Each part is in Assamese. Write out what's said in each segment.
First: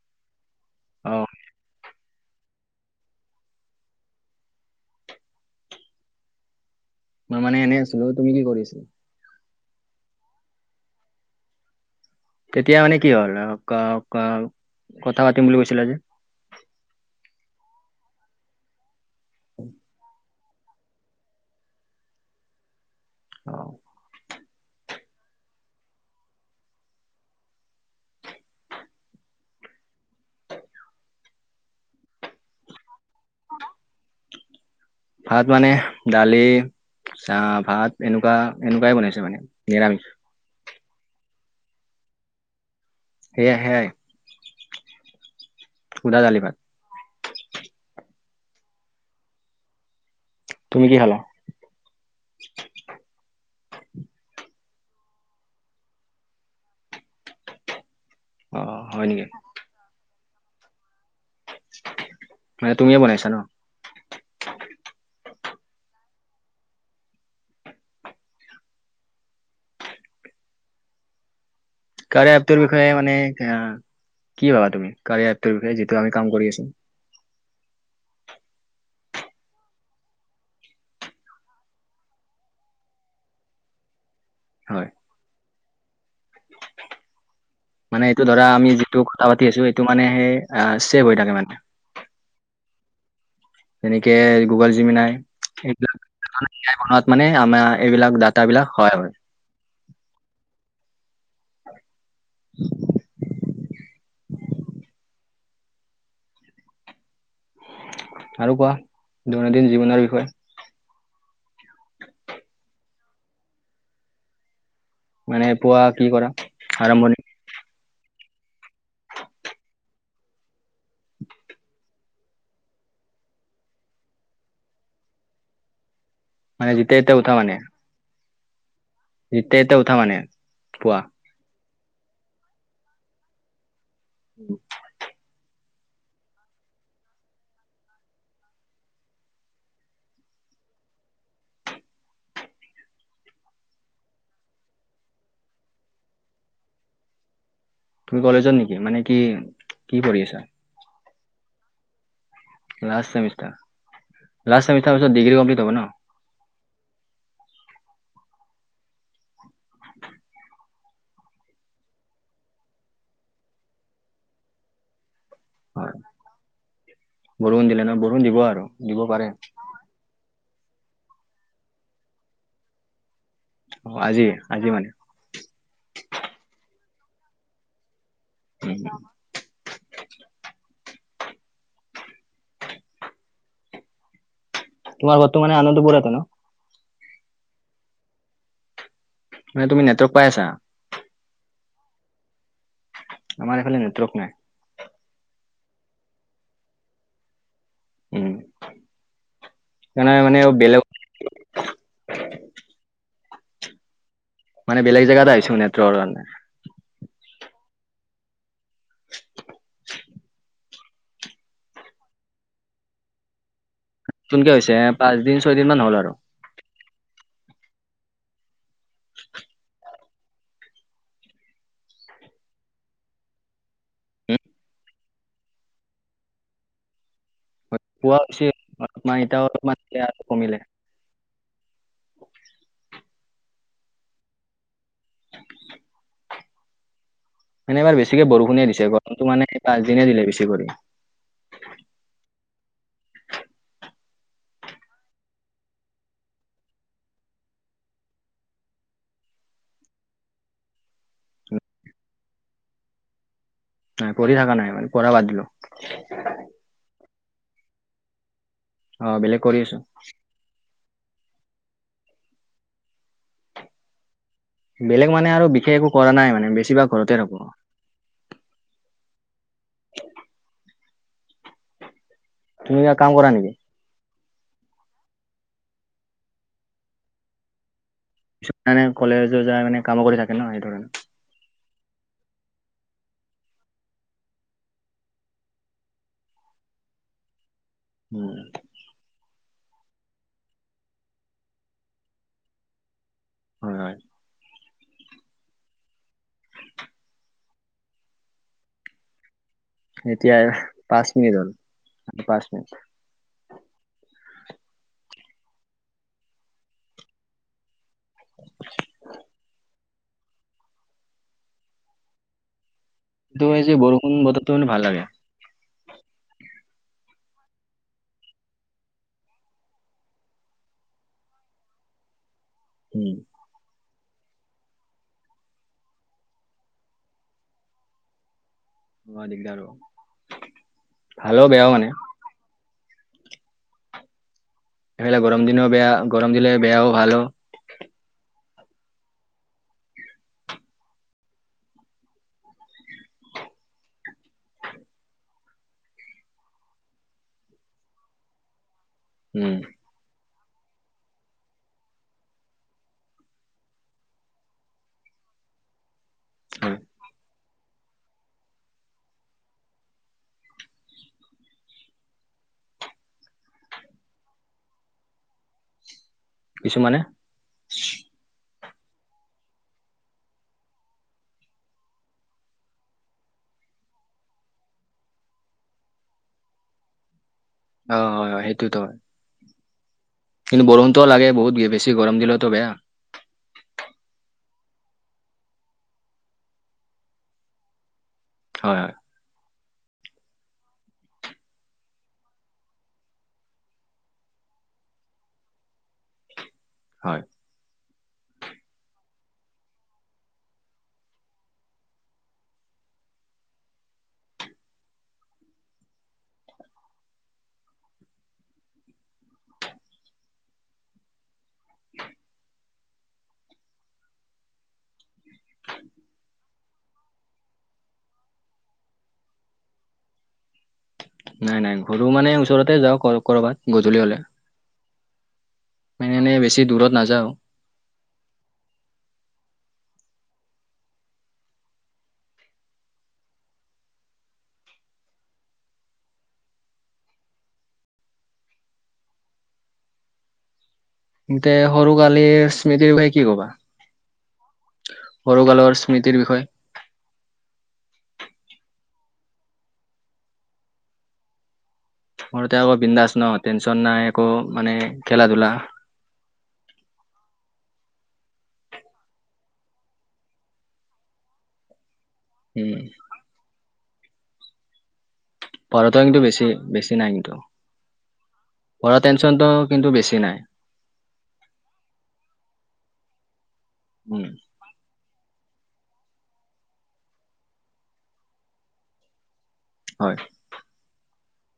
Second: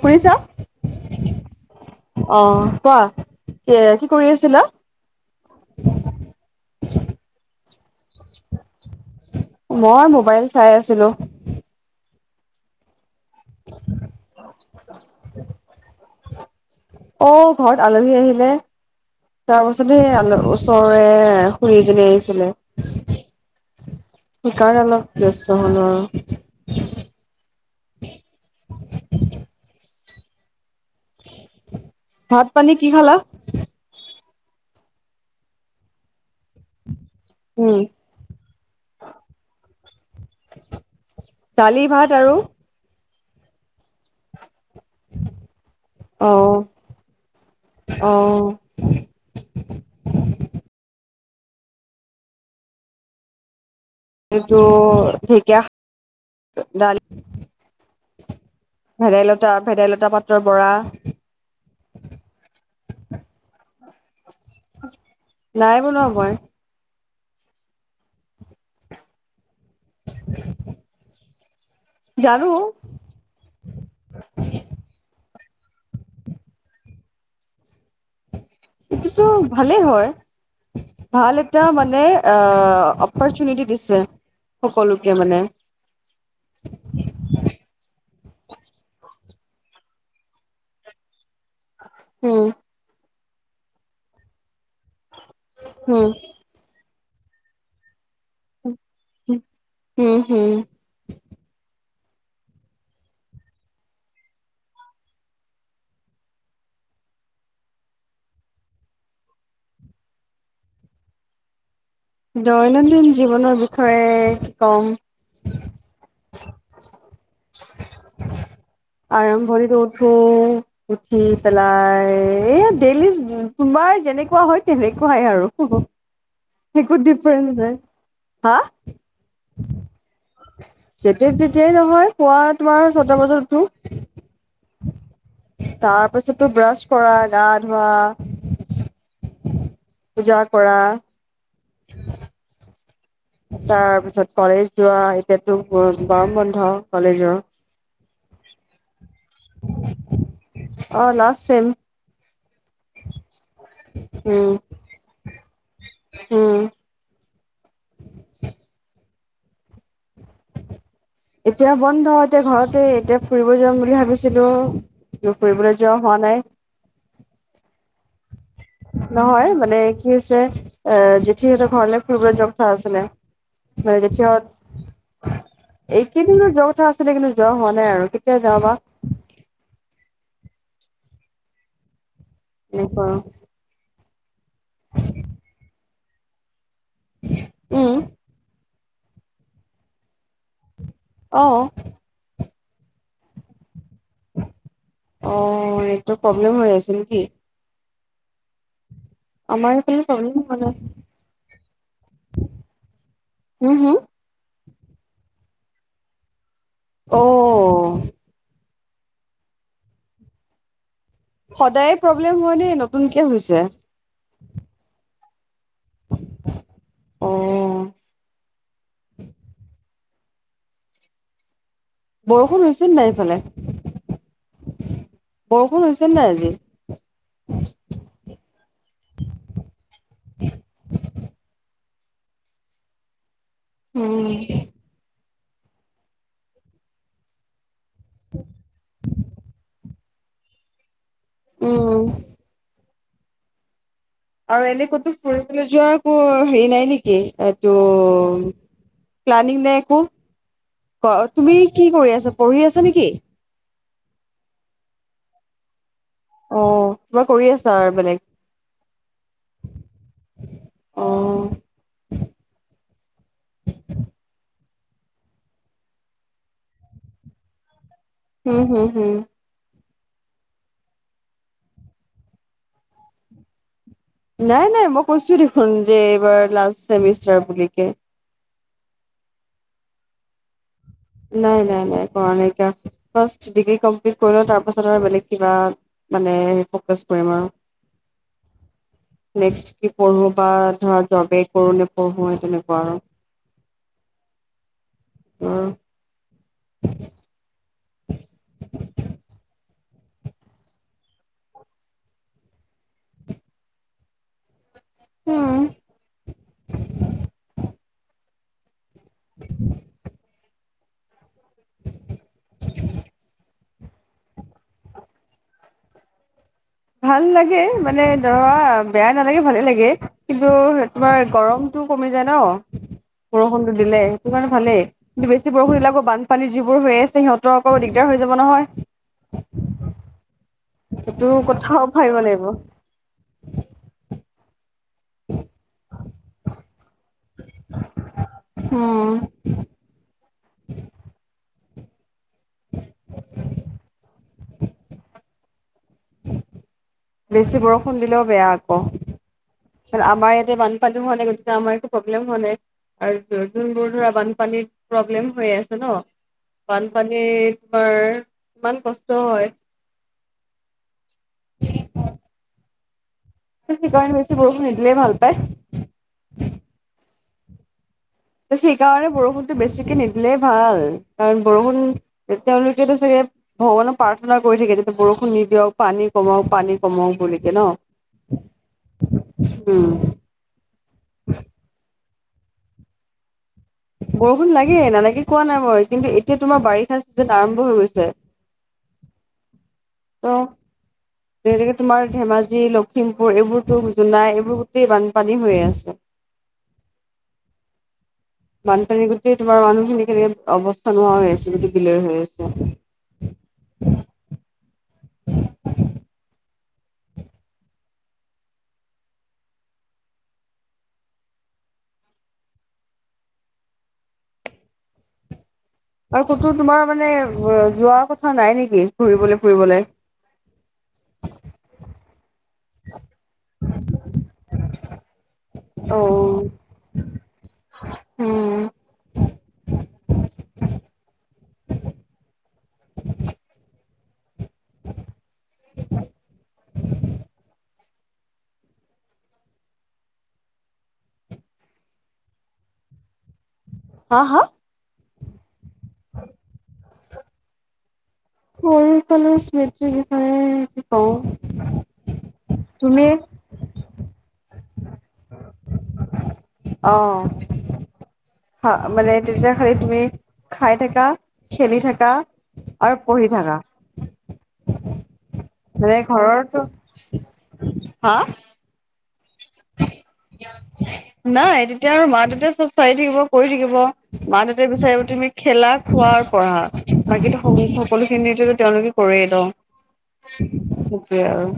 শুনিছ। অ' অ' কোৱা, কি কৰি আছিলা? [unintelligible] মই মানে এনে আছিলো। তুমি কি কৰি আছিলা? মই মোবাইল চাই আছিলো। তেতিয়া মানে কি হ'ল অ'ক অ'ক কথা পাতিম বুলি কৈছিলা যে। অ' ঘৰত আলহী আহিলে তাৰ পাছতে আলহী ওচ ওচৰৰে খুৰি এজনী আহিছিলে। অ সেইকাৰণে অলপ ব্যস্ত হ'লো আৰু। ভাত পানী কি খালা? ভাত মানে দালি চাহ উম। ভাত এনেকুৱা এনেকুৱাই বনাইছে মানে নিৰামিষ। দালি ভাত আৰু সেয়া, সেয়াই। সুদা দালি ভাত অহ'অহ' তুমি কি খালা? এইটো ধেকীয়া, ডালি। অ হয় নেকি ভেদাইলতা, ভেদাইলতা পাতৰ বৰা, মানে তুমিয়ে বনাইছা ন? নাই বনোৱা মই। [inaudible] কাৰ্য়া জানো এপটোৰ বিষয়ে মানে অ', কি ভাবা? তুমি, কাৰ্য়া এপটোৰ বিষয়ে যিটো আমি কাম কৰি আছোঁ। এইটোতো ভালেই হয়। ভাল এটা মানে অ', অপৰচুনিটি দিছে হয় সকলোকে মানে। মানে এইটো ধৰা আমি যিটো কথা পাতি আছো এইটো মানে অ', ছেভ হৈ থাকে মানে। উম। তেনেকে গুগল জিমনাই হুম। সেইবোৰত মানে আমাৰ এইবিলাক ডাত উম' হুম। [inaudible] আৰু কোৱা, দৈনন্দিন জীৱনৰ বিষয়ে। দৈনন্দিন জীৱনৰ বিষয়ে কম। মানে পুৱা কি কৰা? আৰম্ভণি আৰম্ভণিত উঠো উঠি পেলাই এই ডেইলি তোমাৰ যেনেকুৱা হয় তেনেকুৱাই আৰু। মানে একো যেতিয়া এতিয়া ডিফাৰেচঞ্চ নাই, হা। যেতিয়াই তেতিয়াই উঠা মানে পুৱা। যেতিয়াই তেতিয়াই নহয়, পুৱা তোমাৰ ছটা বজাত উঠো। [inaudible] তাৰ পাছতো ব্ৰাছ কৰা গা ধোৱা পূজা কৰা তাৰ পিছত কলেজ যোৱা এতিয়াতো, গৰ গৰম বন্ধ কলেজৰ। তুমি কলেজত নেকি? মানে কি, কি পঢ়ি আছা? অ', last sem. Last semester um last semester পিছত, ডিগ্ৰী কমপ্লিট হ'ব ন। উম। [inaudible] এতিয়া বন্ধ এতিয়া ঘৰতে, এতিয়া ফুৰিব যাম বুলি ভাবিছিলোঁ। কিন্তু ফুৰিবলৈ হয় যোৱাও হোৱা নাই। বৰষুণ দিলে ন, বৰষুণ দিব আৰু দিব পাৰে নহয় মানে, কি হৈছে এ জেঠী হঁতৰ ঘৰলে ফুৰিবলৈ যোৱা কথা আছিলে। অ, মানে আজি আজি মানে জেঠীহতঁ, এইকেইদিনতে যোৱা কথা আছিলে, কিন্তু যোৱা হোৱা নাই আৰু। কেতিয়া যাওঁ বা। উম, যি গৰম তোমাৰ ঘৰতটো মানে, আনন্দ পুৰাটে ন। উম। নে তুমি নেৱৰ্ক পাই আছা। অহ। আমাৰ এইফালে নেটৱৰ্ক নাই। অ', এইটো প্ৰব্লেম হৈ আছে নেকি? উম। আমাৰ ইফালে লে সেইকাৰণে মানে প্ৰব্লেম হোৱা বেলেগ নাই হুম হুম। মানে বেলেগে যাগাত আহিছো নেটৰ কাৰণে। অ'। সদায় প্ৰব্লেম হোৱা নে নতুনকে হৈছে। নতুনকে হৈছে পাঁচ দিন ছয় দিন মান হ'ল আৰু। অ'। বৰষুণ হৈছে নাই ইফালে। [inaudible] বৰষুণ হৈছে নাই আজি? পোৱা হৈছিল এতিয়া অলপমান দিলে আৰু কমিলে। উম। মানে এবাৰ বেছিকে বৰষুণিয়ে দিছে গৰমতো মানে পাঁছ দিনহে দিলে বেছি কৰি। উম। আৰু এনে ক'তো ফুৰিবলৈ যোৱাৰ একো হেৰি নাই নেকি এইটো প্লানিং নাই একো, তুমি কি কৰি আছা পঢ়ি আছা নেকি? নাই পঢ়ি থাকা নাই মানে পঢ়া বাদ দিলো। অ', কিবা কৰি আছা আৰু বেলেগ। অ', বেলেগ কৰি আছো। অ', বেলেগ মানে আৰু বিশেষ একো কৰা নাই মানে বেছিভাগ ঘৰতে থাকো। হম, হম, হম। তুমি কিবা কাম কৰা নেকি? নাই নাই মই কৈছোয়ে দেখোন যে এইবাৰ লাষ্ট চেমিষ্টাৰ বুলিকে। কিছুমানে কলেজো যায় মানে কামো কৰি থাকে ন সেইটো কাৰণে। নাই নাই নাই কৰা নাই কাম। ফাৰ্ষ্ট ডিগ্ৰী কমপ্লিট কৰিলও তাৰপাছত আৰু বেলেগ কিবা মানে ফ'কাচ কৰিম আৰু। উম। নেক্স কি কৰো বা ধৰা জবে কৰো নে পঢ়ো সেই তেনেকুৱা আৰু। হয়, হয়। উম। এতিয়া পাঁচ মিনিট হ'ল পাঁচ মিনিট। উম। [inaudible] [inaudible] [inaudible] কিন্তু যে বৰষুণ বতৰটো মানে ভাল লাগে। ভাল লাগে মানে ধৰা বেয়া নালাগে ভালে লাগে। কিন্তু তোমাৰ গৰমটো কমি যায় ন। উম। বৰষুণটো দিলে হেতু কাৰণে ভালেই। বৰষুণ দিলে আকৌ বানপানী যিবোৰ হৈ আছে সিহঁতৰ আকৌ দিগদাৰ হৈ যাব নহয়। অ', দিগদাৰ হ'ব। সেইটো ভালো বেয়াও কথাও মানে ভাবিব লাগিব। এনেকে গৰম দিনও বেয়া গৰম দিলে বেয়াও ভালো। উম। [inaudible] বেছি বৰষুণ দিলেও বেয়া আকৌ। উম। আমাৰ ইয়াতে বানপানী হোৱা নাই গতিকে আমাৰতো একো প্ৰব্লেম হোৱা নাই। আৰু যোনবোৰ ধৰা বানপানী প্ৰব্লেম হৈয়ে আছে ন হয় বানপানীত ধৰ ইমান কষ্ট হয়। সেইকাৰণে বেছি বৰষুণ নিদিলে ভাল পায়। কিছুমানে সেইকাৰণে বৰষুণটো বেছিকে নিদিলেই ভাল। কাৰণ বৰষুণ তেওঁলোকেটো চাগে ভগৱানক প্ৰাৰ্থনা কৰি থাকে যেতিয়া বৰষুণ নিদিয়ক পানী কমক পানী কমক বুলি। ন অ হয় হয় সেইটোতো হয়। উম। কিন্তু বৰষুণতো লাগে বহুত বেছি গৰম দিলেতো বেয়া। বৰষুণ লাগে নালাগে কোৱা নাই মই কিন্তু এতিয়া তোমাৰ বাৰিষা চিজন আৰম্ভ হৈ গৈছে। হয়, হয়, ত' যেনেকে তোমাৰ ধেমাজি, লখিমপুৰ এইবোৰতো জোনাই এইবোৰ গোতেই বানপানী হৈ আছে। [inaudible] হয়, [inaudible] বানপানী গোটেই তোমাৰ মানুহখিনি কেনেক অৱস্থা নোহোৱা হৈ আছে, গোটেই বিলয় হৈ আছে। [inaudible] আৰু ক'তো তোমাৰ মানে যোৱা কথা নাই নেকি ফুৰিবলৈ ফুৰিবলৈ? নাই নাই ঘূৰো মানে ওচৰতে যাওঁ কৰ ক'ৰবাত গধূলি হলে। মানে এনেই অ বেছি দূৰত নাযাওঁ। উম, [inaudible] [unintelligible] সৰু কালি স্মৃতি ভাই কি কবা? হাঁ, হাঁ? সৰু কালৰ স্মৃতিৰ বিষয়ে সৰু কালৰ স্মৃতিৰ বিষয়ে কি কওঁ? মোৰ এতিয়া আকৌ তুমি বিন্দাছ ন' টেনচন নাই, একো মানে খেলা ধূলা অ', হ' মানে তেতিয়া খালি তুমি খাই থাকা খেলি থাকা উম আৰু পঢ়ি থাকা। মানে পঢ়াটো কিন্তু বেছি ঘৰৰতো বেছি নাই কিন্তু হা পঢ়া টেনশনটো কিন্তু বেছি নাই। নাই তেতিয়া আৰু মা দেউটাই চব চাই থাকিব কৰি থাকিব, উম মা দেউ বিচাৰিব তুমি খেলা খোৱা আৰু পঢ়া বাকী সকলো খিনি তেওঁলোকে কৰেই ন'। হয়, সেইটোৱে আৰু।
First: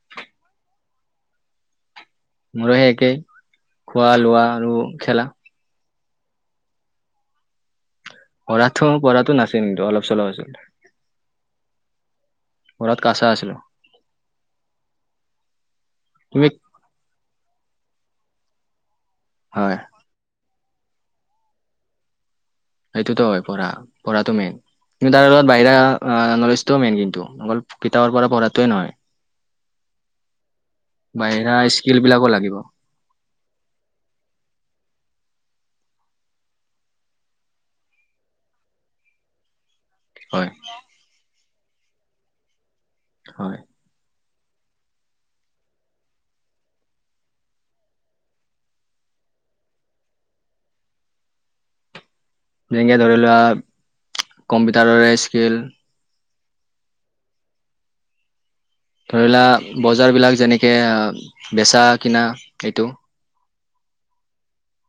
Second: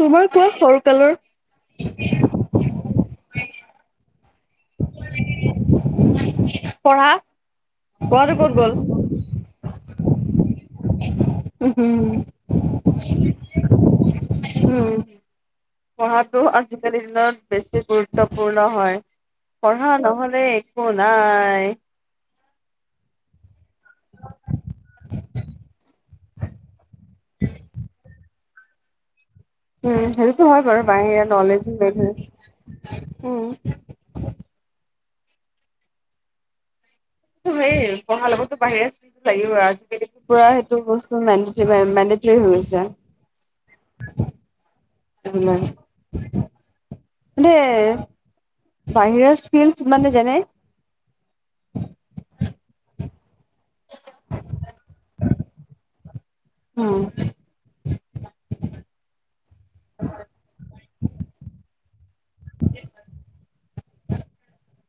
তোমাৰ কোৱা সৰু কালৰ? মোৰ সে একেই খোৱা লোৱা আৰু খেলা। পঢ়া পঢ়াটো ক'ত গ'ল? পঢ়াতো পঢ়াতো নাছিল কিন্তু অলপ চলপ আছিলে। উম, হুম, পঢ়াত কাঁচা আছিলোঁ। উম, পঢ়াটো তুমি আজিকালিৰ দিনত বেছি গুৰুত্বপূৰ্ণ হয় হয় পঢ়া নহলে একো নাই। সেইটোতো হয় পঢ়া পঢ়াটো মেইন। কিন্তু তাৰ লগত বাহিৰা নলেজটোও মেইন কিন্তু, অকল কিতাপৰ পৰা পঢ়াটোৱে নহয়। উম, সেইটোতো হয় বাৰু বাহিৰা নলেজ স্কিল মেইন বিলাকো লাগিব হয়, উম, সেই পঢ়া লগতো বাহিৰা [unintelligible] লাগিব আজিকালি হয় পুৰা মেণ্ডেটৰী হৈ গৈছে। হয়, [inaudible] [unintelligible] মানে বাহিৰৰ স্কিলছ কিমানে জানে? যেনেকে ধৰি লোৱা কম্পিউটাৰৰে স্কিল। হুম, ধৰি লোৱা বজাৰবিলাক যেনেকে বেচা কিনা এইটো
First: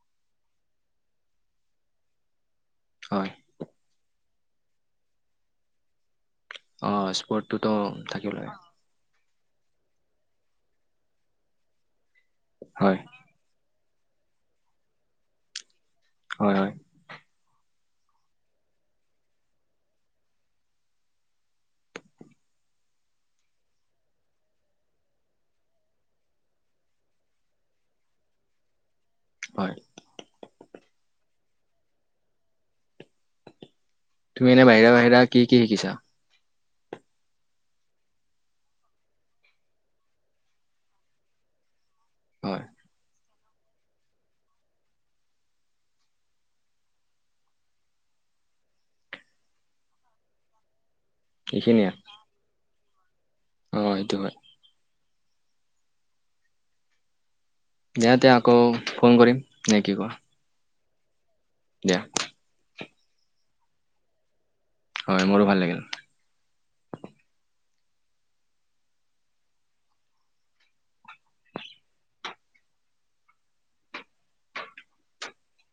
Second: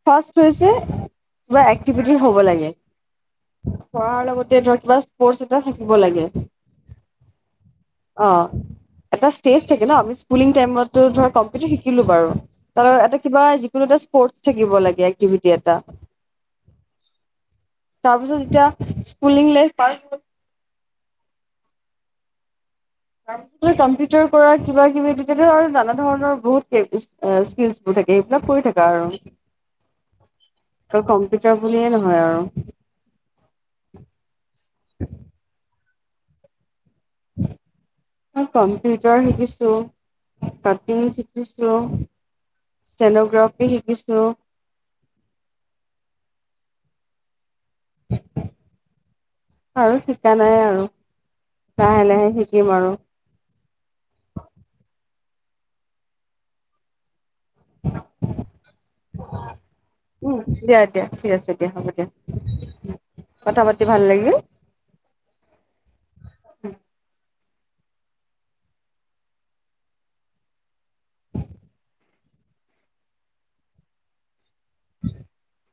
ফাৰ্ষ্ট কৈছে কিবা একটিভিটি হব লাগে। হয়। পঢ়াৰ লগতে ধৰা কিবা স্পৰ্টচ এটা থাকিব লাগে। অ' স্পৰ্টটোতো থাকিব অ' লাগে এটা ষ্টেজ থাকে ন' আমি স্কোলিং টাইমটো কম্পিউটাৰ শিকিলোঁ বাৰু। হয় [unintelligible] এটা কিবা যিকোনো এটা স্পৰ্ট থাকিব লাগে এক্টিভিটি এটা। হয় হয়। তাৰপিছত যেতিয়া স্কুলিং লাইফ পাৰ হৈ [inaudible] কম্পিউটাৰ কৰা কিবা কিবি তেতিয়া নানা ধৰণৰ বহুত কে-কি-স্কিল [unintelligible] থাকে এইবিলাক কৰি থাকা আৰু। হয়। কম্পিউটাৰ বুলিয়ে নহয় আৰু। তুমি এনে বাহিৰা বাহিৰা কি কি শিকিছা? মই কম্পিউটাৰ শিকিছোঁ। কাটিং শিকিছোঁ। হয়। ষ্টেনোগ্ৰাফি শিকিছোঁ। আৰু শিকা নাই আৰু, এইখিনিয়ে লাহে লাহে শিকিম আৰু। অ' এইটো হয়। দিয়াতে আকৌ ফোন কৰিম নে কি কোৱা? উম, দিয়া দিয়া ঠিক আছে দিয়া হ'ব দিয়া, কথা পাতি ভাল লাগিল। হয় মোৰো ভাল লাগিল। [inaudible]